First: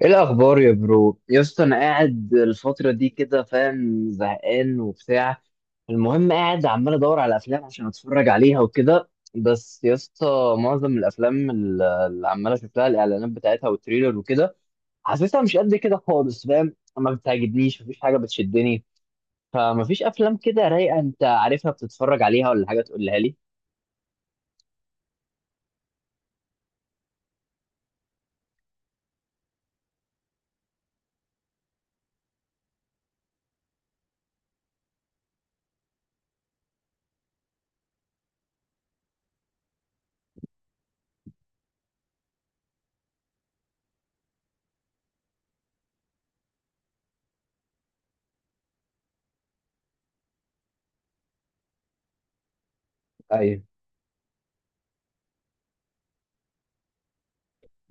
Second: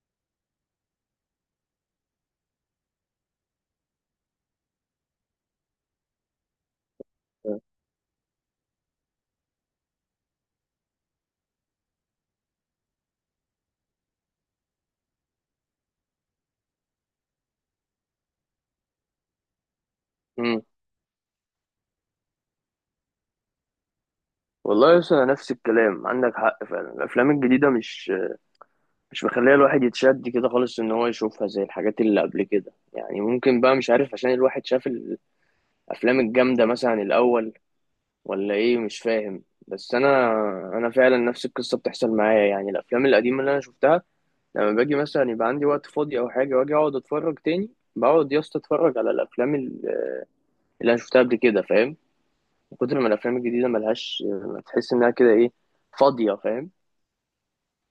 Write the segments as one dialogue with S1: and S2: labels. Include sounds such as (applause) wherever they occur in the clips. S1: ايه الاخبار يا برو يا اسطى؟ انا قاعد الفتره دي كده فاهم زهقان وبتاع. المهم قاعد عمال ادور على افلام عشان اتفرج عليها وكده. بس يا اسطى معظم الافلام اللي عمال اشوف لها الاعلانات بتاعتها والتريلر وكده، حاسسها مش قد كده خالص فاهم، ما بتعجبنيش، مفيش حاجه بتشدني. فمفيش افلام
S2: مم.
S1: كده رايقه انت عارفها بتتفرج عليها ولا حاجه تقولها لي؟
S2: والله يا اسطى، نفس الكلام، عندك حق فعلا. الافلام الجديده مش مخليه الواحد يتشد كده خالص ان هو يشوفها زي الحاجات اللي قبل كده. يعني ممكن بقى، مش عارف، عشان الواحد شاف الافلام الجامده مثلا الاول، ولا ايه؟ مش فاهم. بس انا فعلا نفس القصه بتحصل معايا. يعني الافلام القديمه اللي انا شفتها، لما باجي مثلا يبقى عندي وقت فاضي او حاجه واجي اقعد اتفرج تاني، بقعد يا اسطى اتفرج على الافلام اللي انا شفتها قبل كده، فاهم؟ من كتر ما الافلام
S1: ايوه
S2: الجديده ملهاش، تحس انها كده، ايه، فاضيه، فاهم؟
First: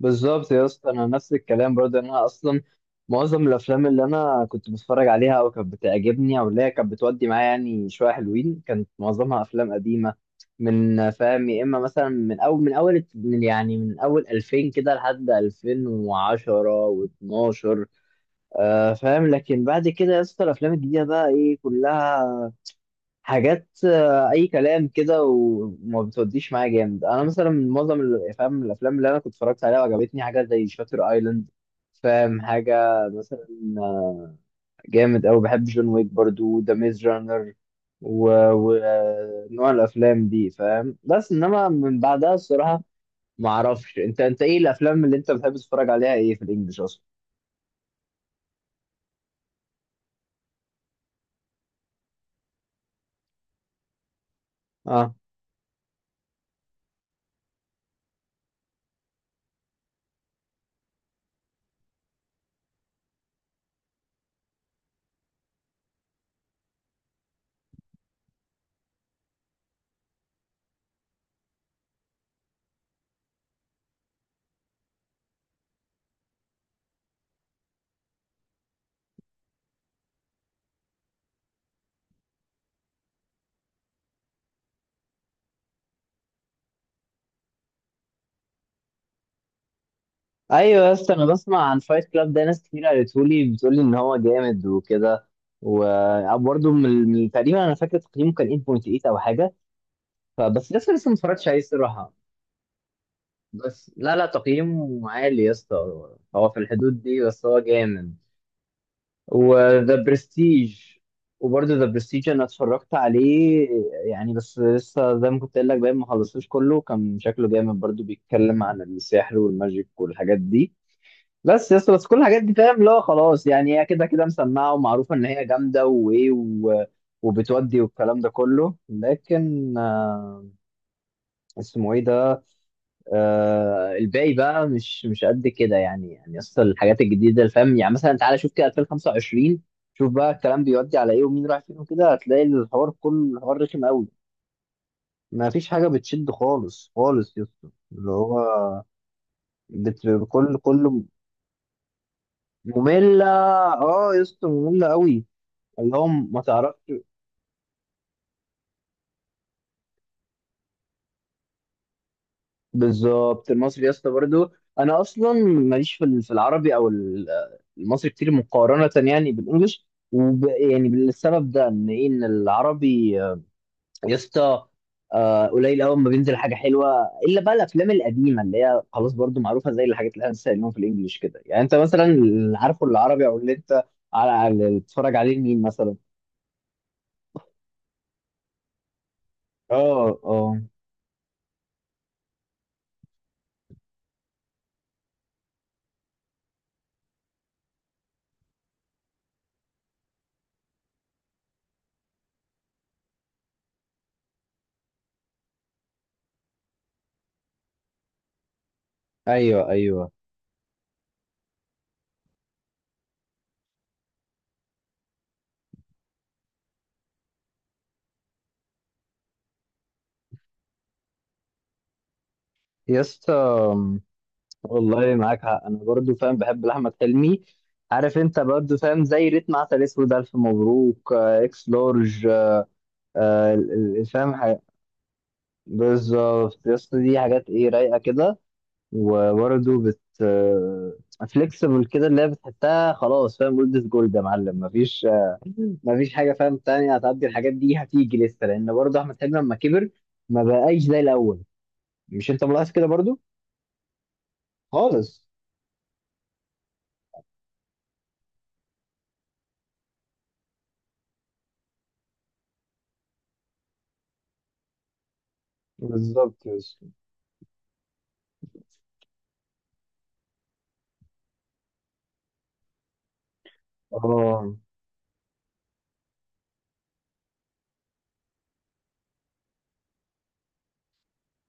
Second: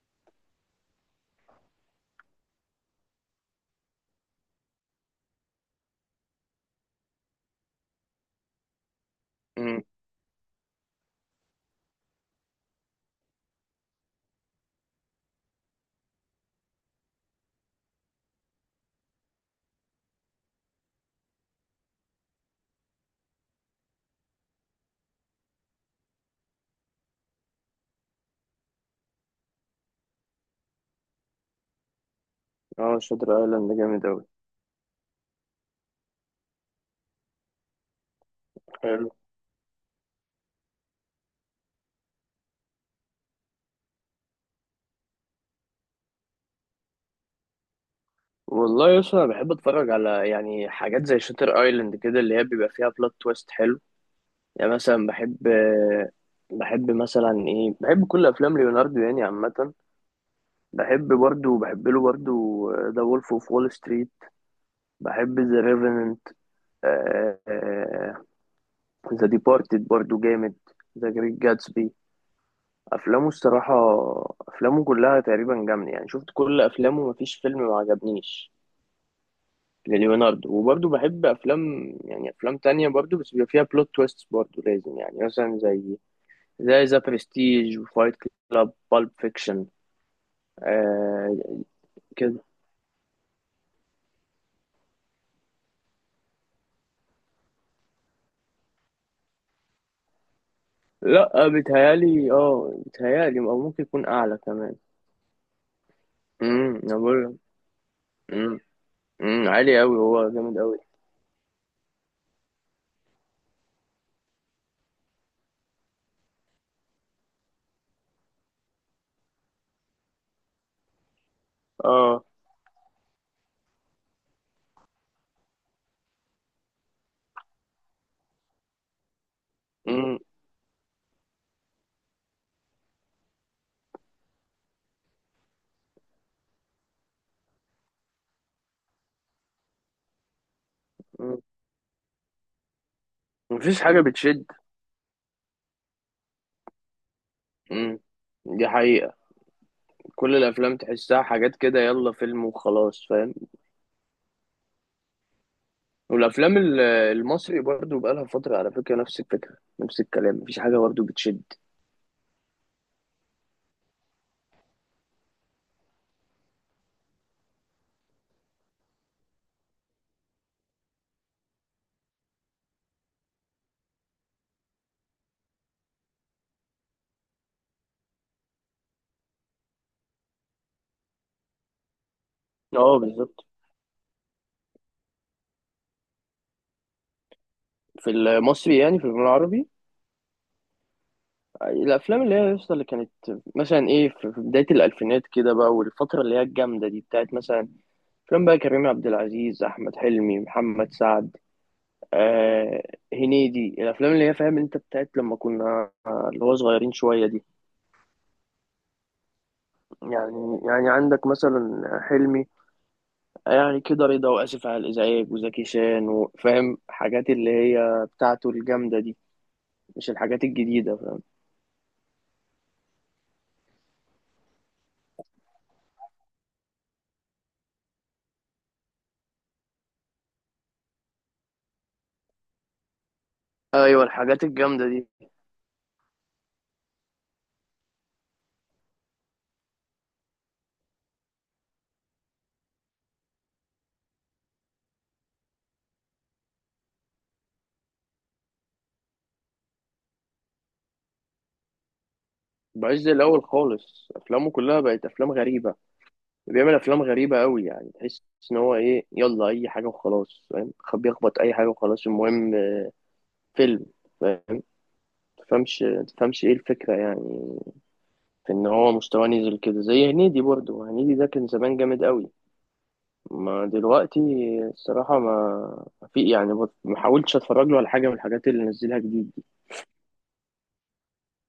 S1: بالظبط يا اسطى، انا نفس الكلام برضه، إن انا اصلا معظم الافلام اللي انا كنت بتفرج عليها او كانت بتعجبني او اللي هي كانت بتودي معايا يعني شويه حلوين، كانت معظمها افلام
S2: امم.
S1: قديمه، من فاهم يا اما مثلا من اول 2000 كده لحد 2010 و12. آه فاهم، لكن بعد كده يا اسطى الافلام الجديده بقى ايه؟ كلها حاجات اي كلام كده وما بتوديش معايا جامد. انا مثلا معظم فاهم الافلام اللي انا كنت اتفرجت عليها وعجبتني حاجه زي شاتر ايلاند، فاهم حاجه
S2: اه، شاتر
S1: مثلا.
S2: ايلاند ده جامد
S1: آه،
S2: اوي.
S1: جامد أوي، بحب جون ويك برضو، ذا ميز رانر،
S2: حلو.
S1: ونوع الافلام دي فاهم، بس انما من بعدها الصراحه ما اعرفش. انت ايه الافلام اللي انت بتحب تتفرج عليها، ايه في الانجليش اصلا؟
S2: والله يا اسطى، انا بحب اتفرج على، يعني، حاجات زي شاتر ايلاند كده، اللي هي بيبقى فيها بلوت تويست حلو. يعني مثلا بحب، بحب مثلا ايه بحب كل افلام ليوناردو يعني عامه. بحب برضو، بحب له برضو ذا وولف اوف وول ستريت. بحب ذا ريفننت. ذا ديبارتد برضو جامد. ذا جريت جاتسبي. افلامه الصراحه، افلامه كلها تقريبا جامده. يعني شفت كل افلامه، مفيش فيلم ما عجبنيش لليوناردو. وبرضه بحب افلام، يعني افلام تانية برضه، بس بيبقى فيها بلوت تويست برضه لازم. يعني مثلا زي ذا برستيج وفايت كلاب، بالب فيكشن.
S1: ايوه، بس انا
S2: آه
S1: بسمع عن فايت كلاب
S2: كده.
S1: ده، ناس كتير قالتهولي بتقولي ان هو جامد وكده. وبرضه تقريبا انا فاكر تقييمه كان 8.8 او حاجه، فبس لسه ما
S2: لا،
S1: اتفرجتش
S2: آه،
S1: عليه الصراحه.
S2: بيتهيالي، او ممكن
S1: بس
S2: يكون
S1: لا
S2: اعلى كمان.
S1: تقييمه عالي يا اسطى، هو في
S2: انا
S1: الحدود دي،
S2: بقول لك.
S1: بس هو جامد.
S2: امم. عالي
S1: وذا
S2: قوي، هو جامد قوي.
S1: برستيج، وبرضه ذا برستيج انا اتفرجت عليه يعني، بس لسه زي ما كنت قايل لك باين ما خلصتوش كله. كان شكله جامد برضه، بيتكلم عن السحر والماجيك والحاجات دي. بس يا اسطى بس كل
S2: اه.
S1: الحاجات دي فاهم لا خلاص، يعني هي كده كده مسمعه ومعروفه ان هي جامده وايه وبتودي والكلام ده كله، لكن
S2: امم.
S1: آه اسمه ايه ده؟ آه الباقي بقى مش قد كده يعني. يعني اصل الحاجات الجديده اللي فاهم، يعني مثلا تعالى شوف كده 2025، شوف بقى الكلام بيودي على ايه
S2: أمم.
S1: ومين رايح فين وكده، هتلاقي الحوار كله، الحوار
S2: مفيش
S1: رخم
S2: حاجة
S1: قوي.
S2: بتشد.
S1: ما فيش حاجه بتشد خالص خالص يا اسطى،
S2: امم.
S1: اللي هو
S2: دي حقيقة.
S1: بت...
S2: كل
S1: كل
S2: الافلام
S1: كله
S2: تحسها حاجات كده، يلا فيلم وخلاص،
S1: ممله.
S2: فاهم؟
S1: اه يا اسطى ممله قوي، اللي هو ما
S2: والافلام
S1: تعرفش.
S2: المصري برضو بقالها فتره. على فكره، نفس الفكره، نفس الكلام، مفيش حاجه برضو بتشد.
S1: بالظبط المصري يا اسطى برضه، انا اصلا ماليش في في العربي او المصري كتير، مقارنه يعني بالانجلش، يعني بالسبب ده ان ايه، ان العربي يا اسطى قليل قوي ما بينزل حاجه حلوه، الا بقى الافلام القديمه اللي هي خلاص برضه معروفه زي الحاجات اللي احنا لسه قايلينهم في الانجليش كده. يعني انت مثلا اللي عارفه
S2: اه،
S1: العربي او
S2: بالظبط.
S1: اللي انت اللي بتتفرج عليه مين مثلا؟
S2: في المصري، يعني في الفيلم العربي.
S1: اه اه.
S2: الافلام اللي هي لسه، اللي كانت مثلا ايه، في بدايه الالفينات كده بقى، والفتره اللي هي الجامده دي بتاعت مثلا افلام بقى كريم عبد العزيز، احمد حلمي، محمد سعد، آه هنيدي، الافلام اللي هي، فاهم انت، بتاعت لما كنا، اللي هو صغيرين شويه دي.
S1: ايوه ايوه
S2: يعني عندك مثلا حلمي، يعني كده، رضا وآسف على الإزعاج، وزكي شان، وفاهم، حاجات اللي هي بتاعته الجامدة دي. مش الحاجات الجديدة، فاهم؟
S1: يا اسطى، والله معاك حق، انا برضو فاهم بحب لاحمد حلمي، عارف، انت برضو فاهم زي ريتم، عسل اسود، الف مبروك، اكس لارج،
S2: أيوة،
S1: فاهم
S2: الحاجات
S1: حاجة.
S2: الجامدة دي
S1: بالظبط يا اسطى، دي حاجات ايه، رايقه كده، وبرضو فليكسبل كده، اللي هي بتحسها خلاص فاهم، جولد، جولد يا معلم، مفيش مفيش حاجه فاهم تانية هتعدي الحاجات دي، هتيجي لسه. لان برضو احمد حلمي لما كبر ما بقاش زي الاول، مش انت ملاحظ كده
S2: بعز
S1: برضو؟
S2: الأول خالص. أفلامه كلها بقت
S1: خالص.
S2: أفلام غريبة. بيعمل أفلام غريبة أوي، يعني تحس إن هو إيه، يلا أي حاجة وخلاص، فاهم؟ بيخبط أي حاجة وخلاص، المهم فيلم، فاهم؟ تفهمش تفهمش
S1: بالظبط
S2: إيه
S1: يا اسطى.
S2: الفكرة يعني، في إن هو مستواه نزل كده. زي هنيدي برضه، هنيدي ده كان زمان جامد أوي، ما دلوقتي
S1: اه
S2: الصراحة ما في، يعني بص، ما حاولتش اتفرج له على حاجة من الحاجات اللي نزلها جديد دي.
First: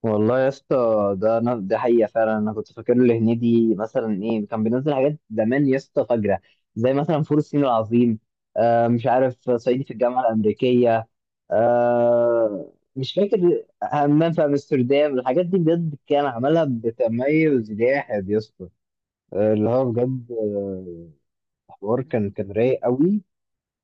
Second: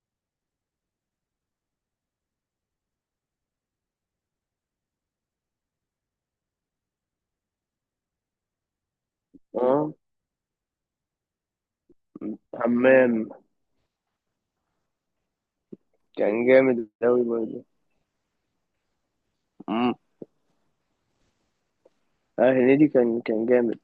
S1: والله يا اسطى، ده انا ده حقيقه فعلا، انا كنت فاكر له هنيدي مثلا ايه، كان بينزل حاجات زمان يا اسطى فجره، زي مثلا فول الصين العظيم، آه مش عارف صعيدي في
S2: اه،
S1: الجامعه الامريكيه، آه مش
S2: حمام
S1: فاكر، همام في امستردام، الحاجات دي بجد كان
S2: كان
S1: عملها
S2: جامد قوي برضه.
S1: بتميز جاحد يا اسطى. اللي هو
S2: امم.
S1: بجد، حوار كان
S2: اه،
S1: كان رايق
S2: هنيدي كان
S1: قوي
S2: كان جامد.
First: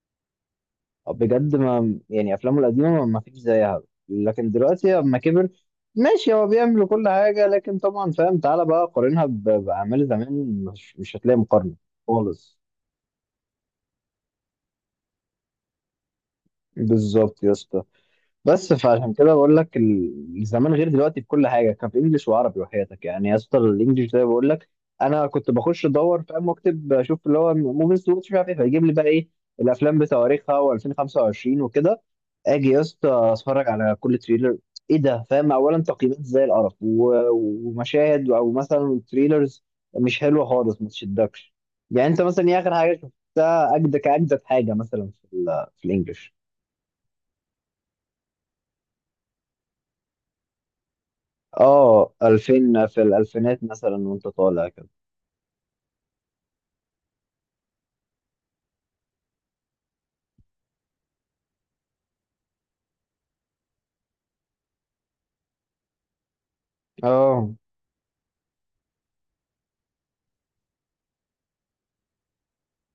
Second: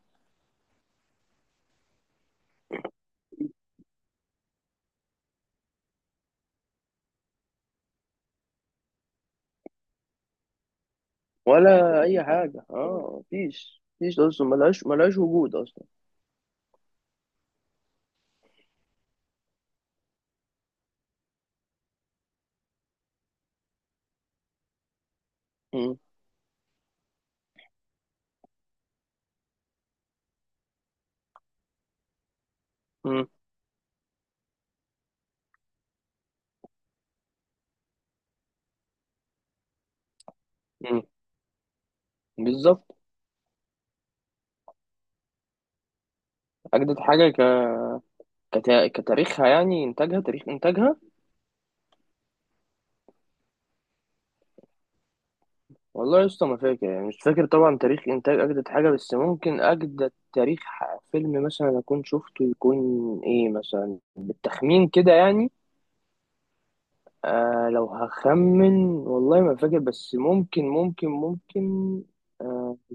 S1: بجد، ما يعني افلامه القديمه ما فيش زيها، لكن دلوقتي اما كبر ماشي هو بيعمل كل حاجه، لكن طبعا فاهم تعالى بقى قارنها باعمال زمان، مش هتلاقي مقارنه
S2: ولا اي
S1: خالص.
S2: حاجة، مفيش اصلا، ملهاش وجود اصلا.
S1: بالظبط يا اسطى، بس فعشان كده بقول لك زمان غير دلوقتي في كل حاجه، كان في انجلش وعربي وحياتك يعني يا اسطى. الانجليش ده بقول لك انا كنت بخش
S2: مم.
S1: ادور فاهم واكتب اشوف اللي هو موفيز واتش مش عارف ايه، فيجيب لي بقى ايه الافلام بتواريخها و2025 وكده. اجي يا اسطى
S2: مم.
S1: اتفرج على كل تريلر، ايه ده فاهم، اولا تقييمات زي القرف ومشاهد او مثلا تريلرز مش حلوه خالص ما
S2: مم.
S1: تشدكش. يعني انت مثلا ايه اخر حاجه
S2: بالظبط.
S1: شفتها، اجدد حاجه مثلا في في الانجليش؟
S2: اجدد حاجة كتاريخها، يعني انتاجها، تاريخ انتاجها.
S1: اه 2000 في الالفينات مثلا وانت طالع كده.
S2: والله يا اسطى، ما فاكر. يعني مش فاكر طبعا تاريخ انتاج اجدد حاجه. بس ممكن اجدد تاريخ فيلم مثلا اكون شفته، يكون ايه، مثلا بالتخمين كده يعني.
S1: اه
S2: لو هخمن، والله ما فاكر، بس ممكن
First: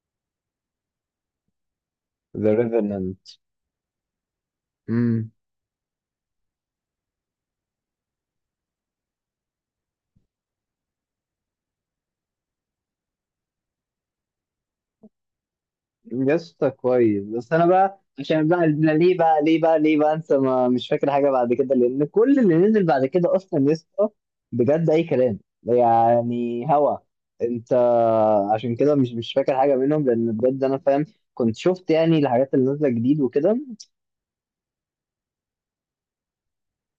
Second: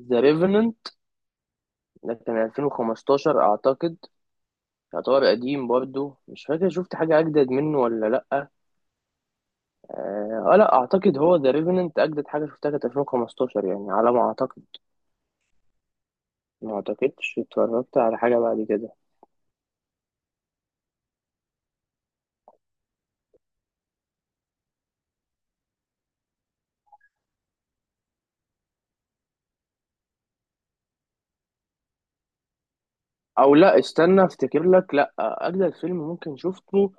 S2: ذا ريفننت ده كان
S1: ذا ريفننت،
S2: 2015 اعتقد. يعتبر
S1: امم،
S2: قديم برضو، مش فاكر شفت حاجه اجدد منه ولا لا، اه. لا اعتقد هو ذا ريفننت اجدد حاجه شفتها، كانت 2015 يعني على ما اعتقد.
S1: قصة
S2: ما
S1: كويس.
S2: اعتقدش
S1: بس انا
S2: اتفرجت
S1: بقى
S2: على حاجه
S1: عشان بقى
S2: بعد
S1: أنا
S2: كده.
S1: ليه بقى انسى، ما مش فاكر حاجه بعد كده، لان كل اللي نزل بعد كده اصلا يسطا بجد اي كلام يعني. هوا انت عشان كده مش فاكر حاجه منهم، لان بجد انا فاهم كنت شفت يعني الحاجات اللي نازله جديد
S2: او
S1: وكده.
S2: لا، استنى افتكر لك. لا، اجدد فيلم ممكن شفته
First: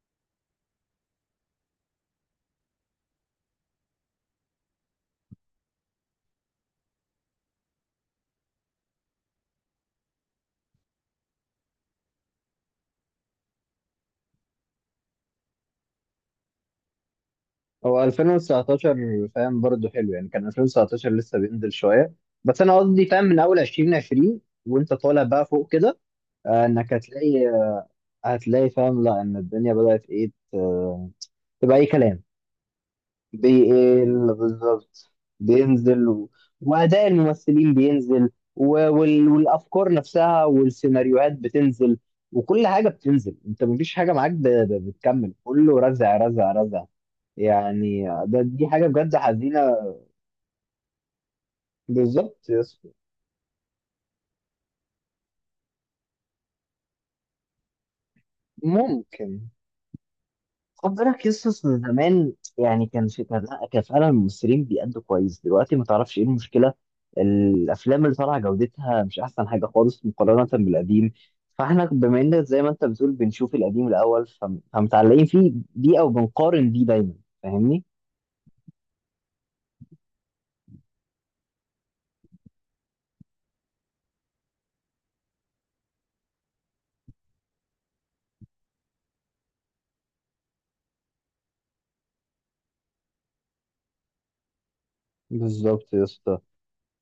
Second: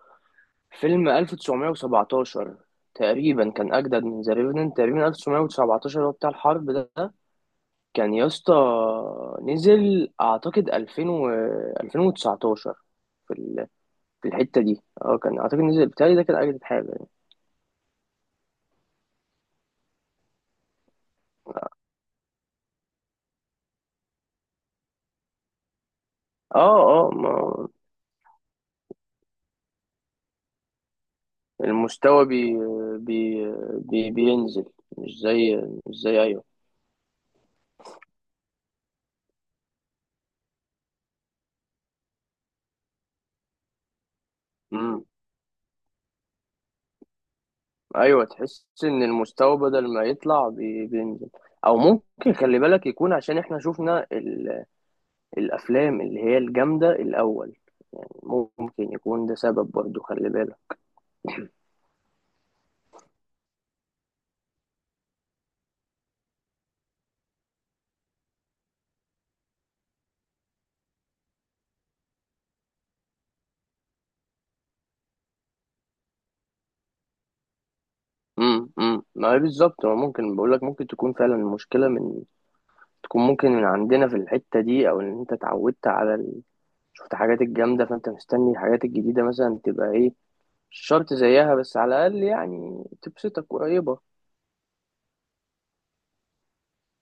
S2: فيلم 1917 تقريبا. كان اجدد من ذا ريفننت تقريبا. 1917 هو بتاع الحرب ده. كان يا اسطى، نزل اعتقد 2000 و 2019، في في الحته دي، كان اعتقد نزل بتاعي ده، كان اجدد حاجه يعني.
S1: هو 2019 فاهم برضه حلو يعني، كان 2019 لسه بينزل شويه، بس انا قصدي فاهم من اول 2020 وانت طالع بقى فوق كده
S2: اه.
S1: انك
S2: اه. ما
S1: هتلاقي، هتلاقي فاهم لا ان الدنيا بدات ايه تبقى اي كلام،
S2: المستوى بي بي بي
S1: بيقل
S2: بينزل،
S1: بالظبط،
S2: مش زي مش
S1: بينزل
S2: زي ايوه،
S1: واداء الممثلين بينزل والافكار نفسها والسيناريوهات بتنزل وكل حاجه بتنزل، انت مفيش حاجه معاك بتكمل، كله رزع رزع رزع، يعني
S2: ايوه، تحس
S1: دي حاجه
S2: ان
S1: بجد
S2: المستوى
S1: حزينه.
S2: بدل ما يطلع، بينزل. او ممكن،
S1: بالظبط يا
S2: خلي بالك،
S1: اسطى
S2: يكون عشان احنا شفنا الافلام اللي هي الجامده الاول. يعني ممكن يكون ده
S1: ممكن.
S2: سبب برضو، خلي بالك.
S1: خد بالك يا اسطى أصل زمان، يعني كان في لأ، كان فعلا الممثلين بيأدوا كويس، دلوقتي ما تعرفش ايه المشكله، الافلام اللي طالعه جودتها مش احسن حاجه خالص مقارنه بالقديم، فاحنا بما ان زي ما انت بتقول بنشوف القديم الاول فمتعلقين فيه بيه او بنقارن بيه دايما، فاهمني.
S2: ما هي بالظبط. هو ممكن، بقول لك، ممكن تكون فعلا المشكله من، تكون ممكن من عندنا في الحته دي، او ان انت اتعودت على شفت حاجات الجامده، فانت مستني الحاجات الجديده مثلا تبقى ايه. مش شرط زيها، بس على الاقل يعني تبسطك، قريبه.
S1: بالظبط يا اسطى،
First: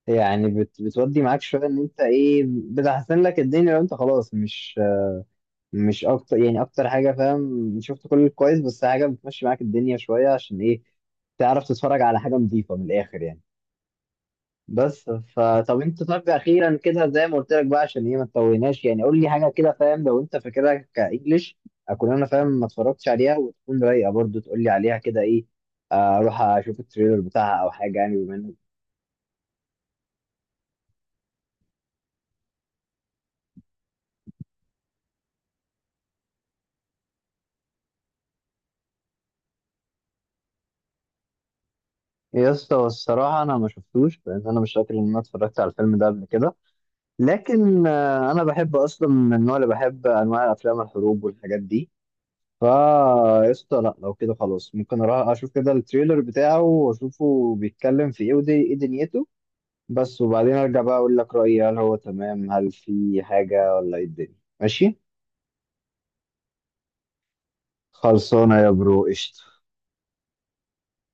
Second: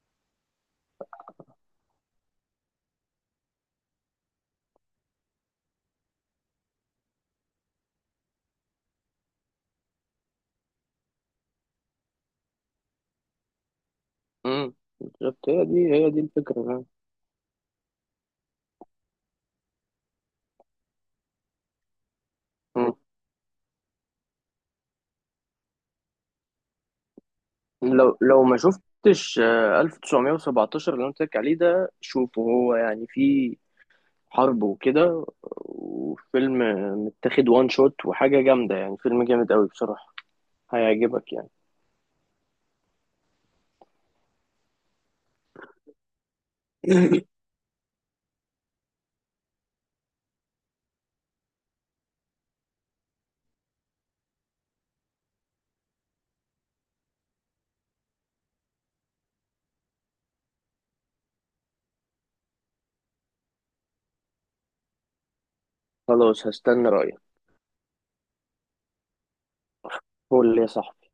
S1: يعني بتودي معاك شويه ان انت ايه، بتحسن لك الدنيا لو انت خلاص، مش اكتر يعني، اكتر حاجه فاهم شفت كل الكويس، بس حاجه بتمشي معاك الدنيا شويه عشان ايه، تعرف تتفرج على حاجه نظيفه من الاخر يعني.
S2: امم.
S1: بس
S2: بالظبط، هي
S1: فطب
S2: دي
S1: انت
S2: هي دي
S1: طب اخيرا
S2: الفكره.
S1: كده زي ما قلت لك بقى، عشان ايه ما تطولناش يعني، قول لي حاجه كده فاهم لو انت فاكرها كانجليش، اكون انا فاهم ما اتفرجتش عليها وتكون رايقه برضو، تقول لي عليها كده ايه، اروح اشوف التريلر بتاعها او حاجه، يعني
S2: لو
S1: بما
S2: لو
S1: انك.
S2: ما شفتش 1917 اللي انا قلت لك عليه ده، شوفه هو. يعني فيه حرب وكده، وفيلم متاخد وان شوت، وحاجة جامدة يعني، فيلم جامد قوي بصراحة، هيعجبك يعني.
S1: يا اسطى الصراحه انا ما شفتوش، لان انا مش فاكر ان انا اتفرجت على الفيلم ده قبل كده،
S2: (laughs)
S1: لكن انا بحب اصلا من النوع، اللي بحب انواع افلام الحروب والحاجات دي، فا قشطة. لا لو كده خلاص ممكن اروح اشوف كده التريلر بتاعه واشوفه بيتكلم في ايه ودي ايه دنيته، بس وبعدين ارجع بقى اقول لك رأيي، هل هو تمام، هل في حاجة، ولا ايه الدنيا ماشي.
S2: خلاص، هستنى رأيك.
S1: خلصانة يا برو قشطة.
S2: قول لي يا صاحبي.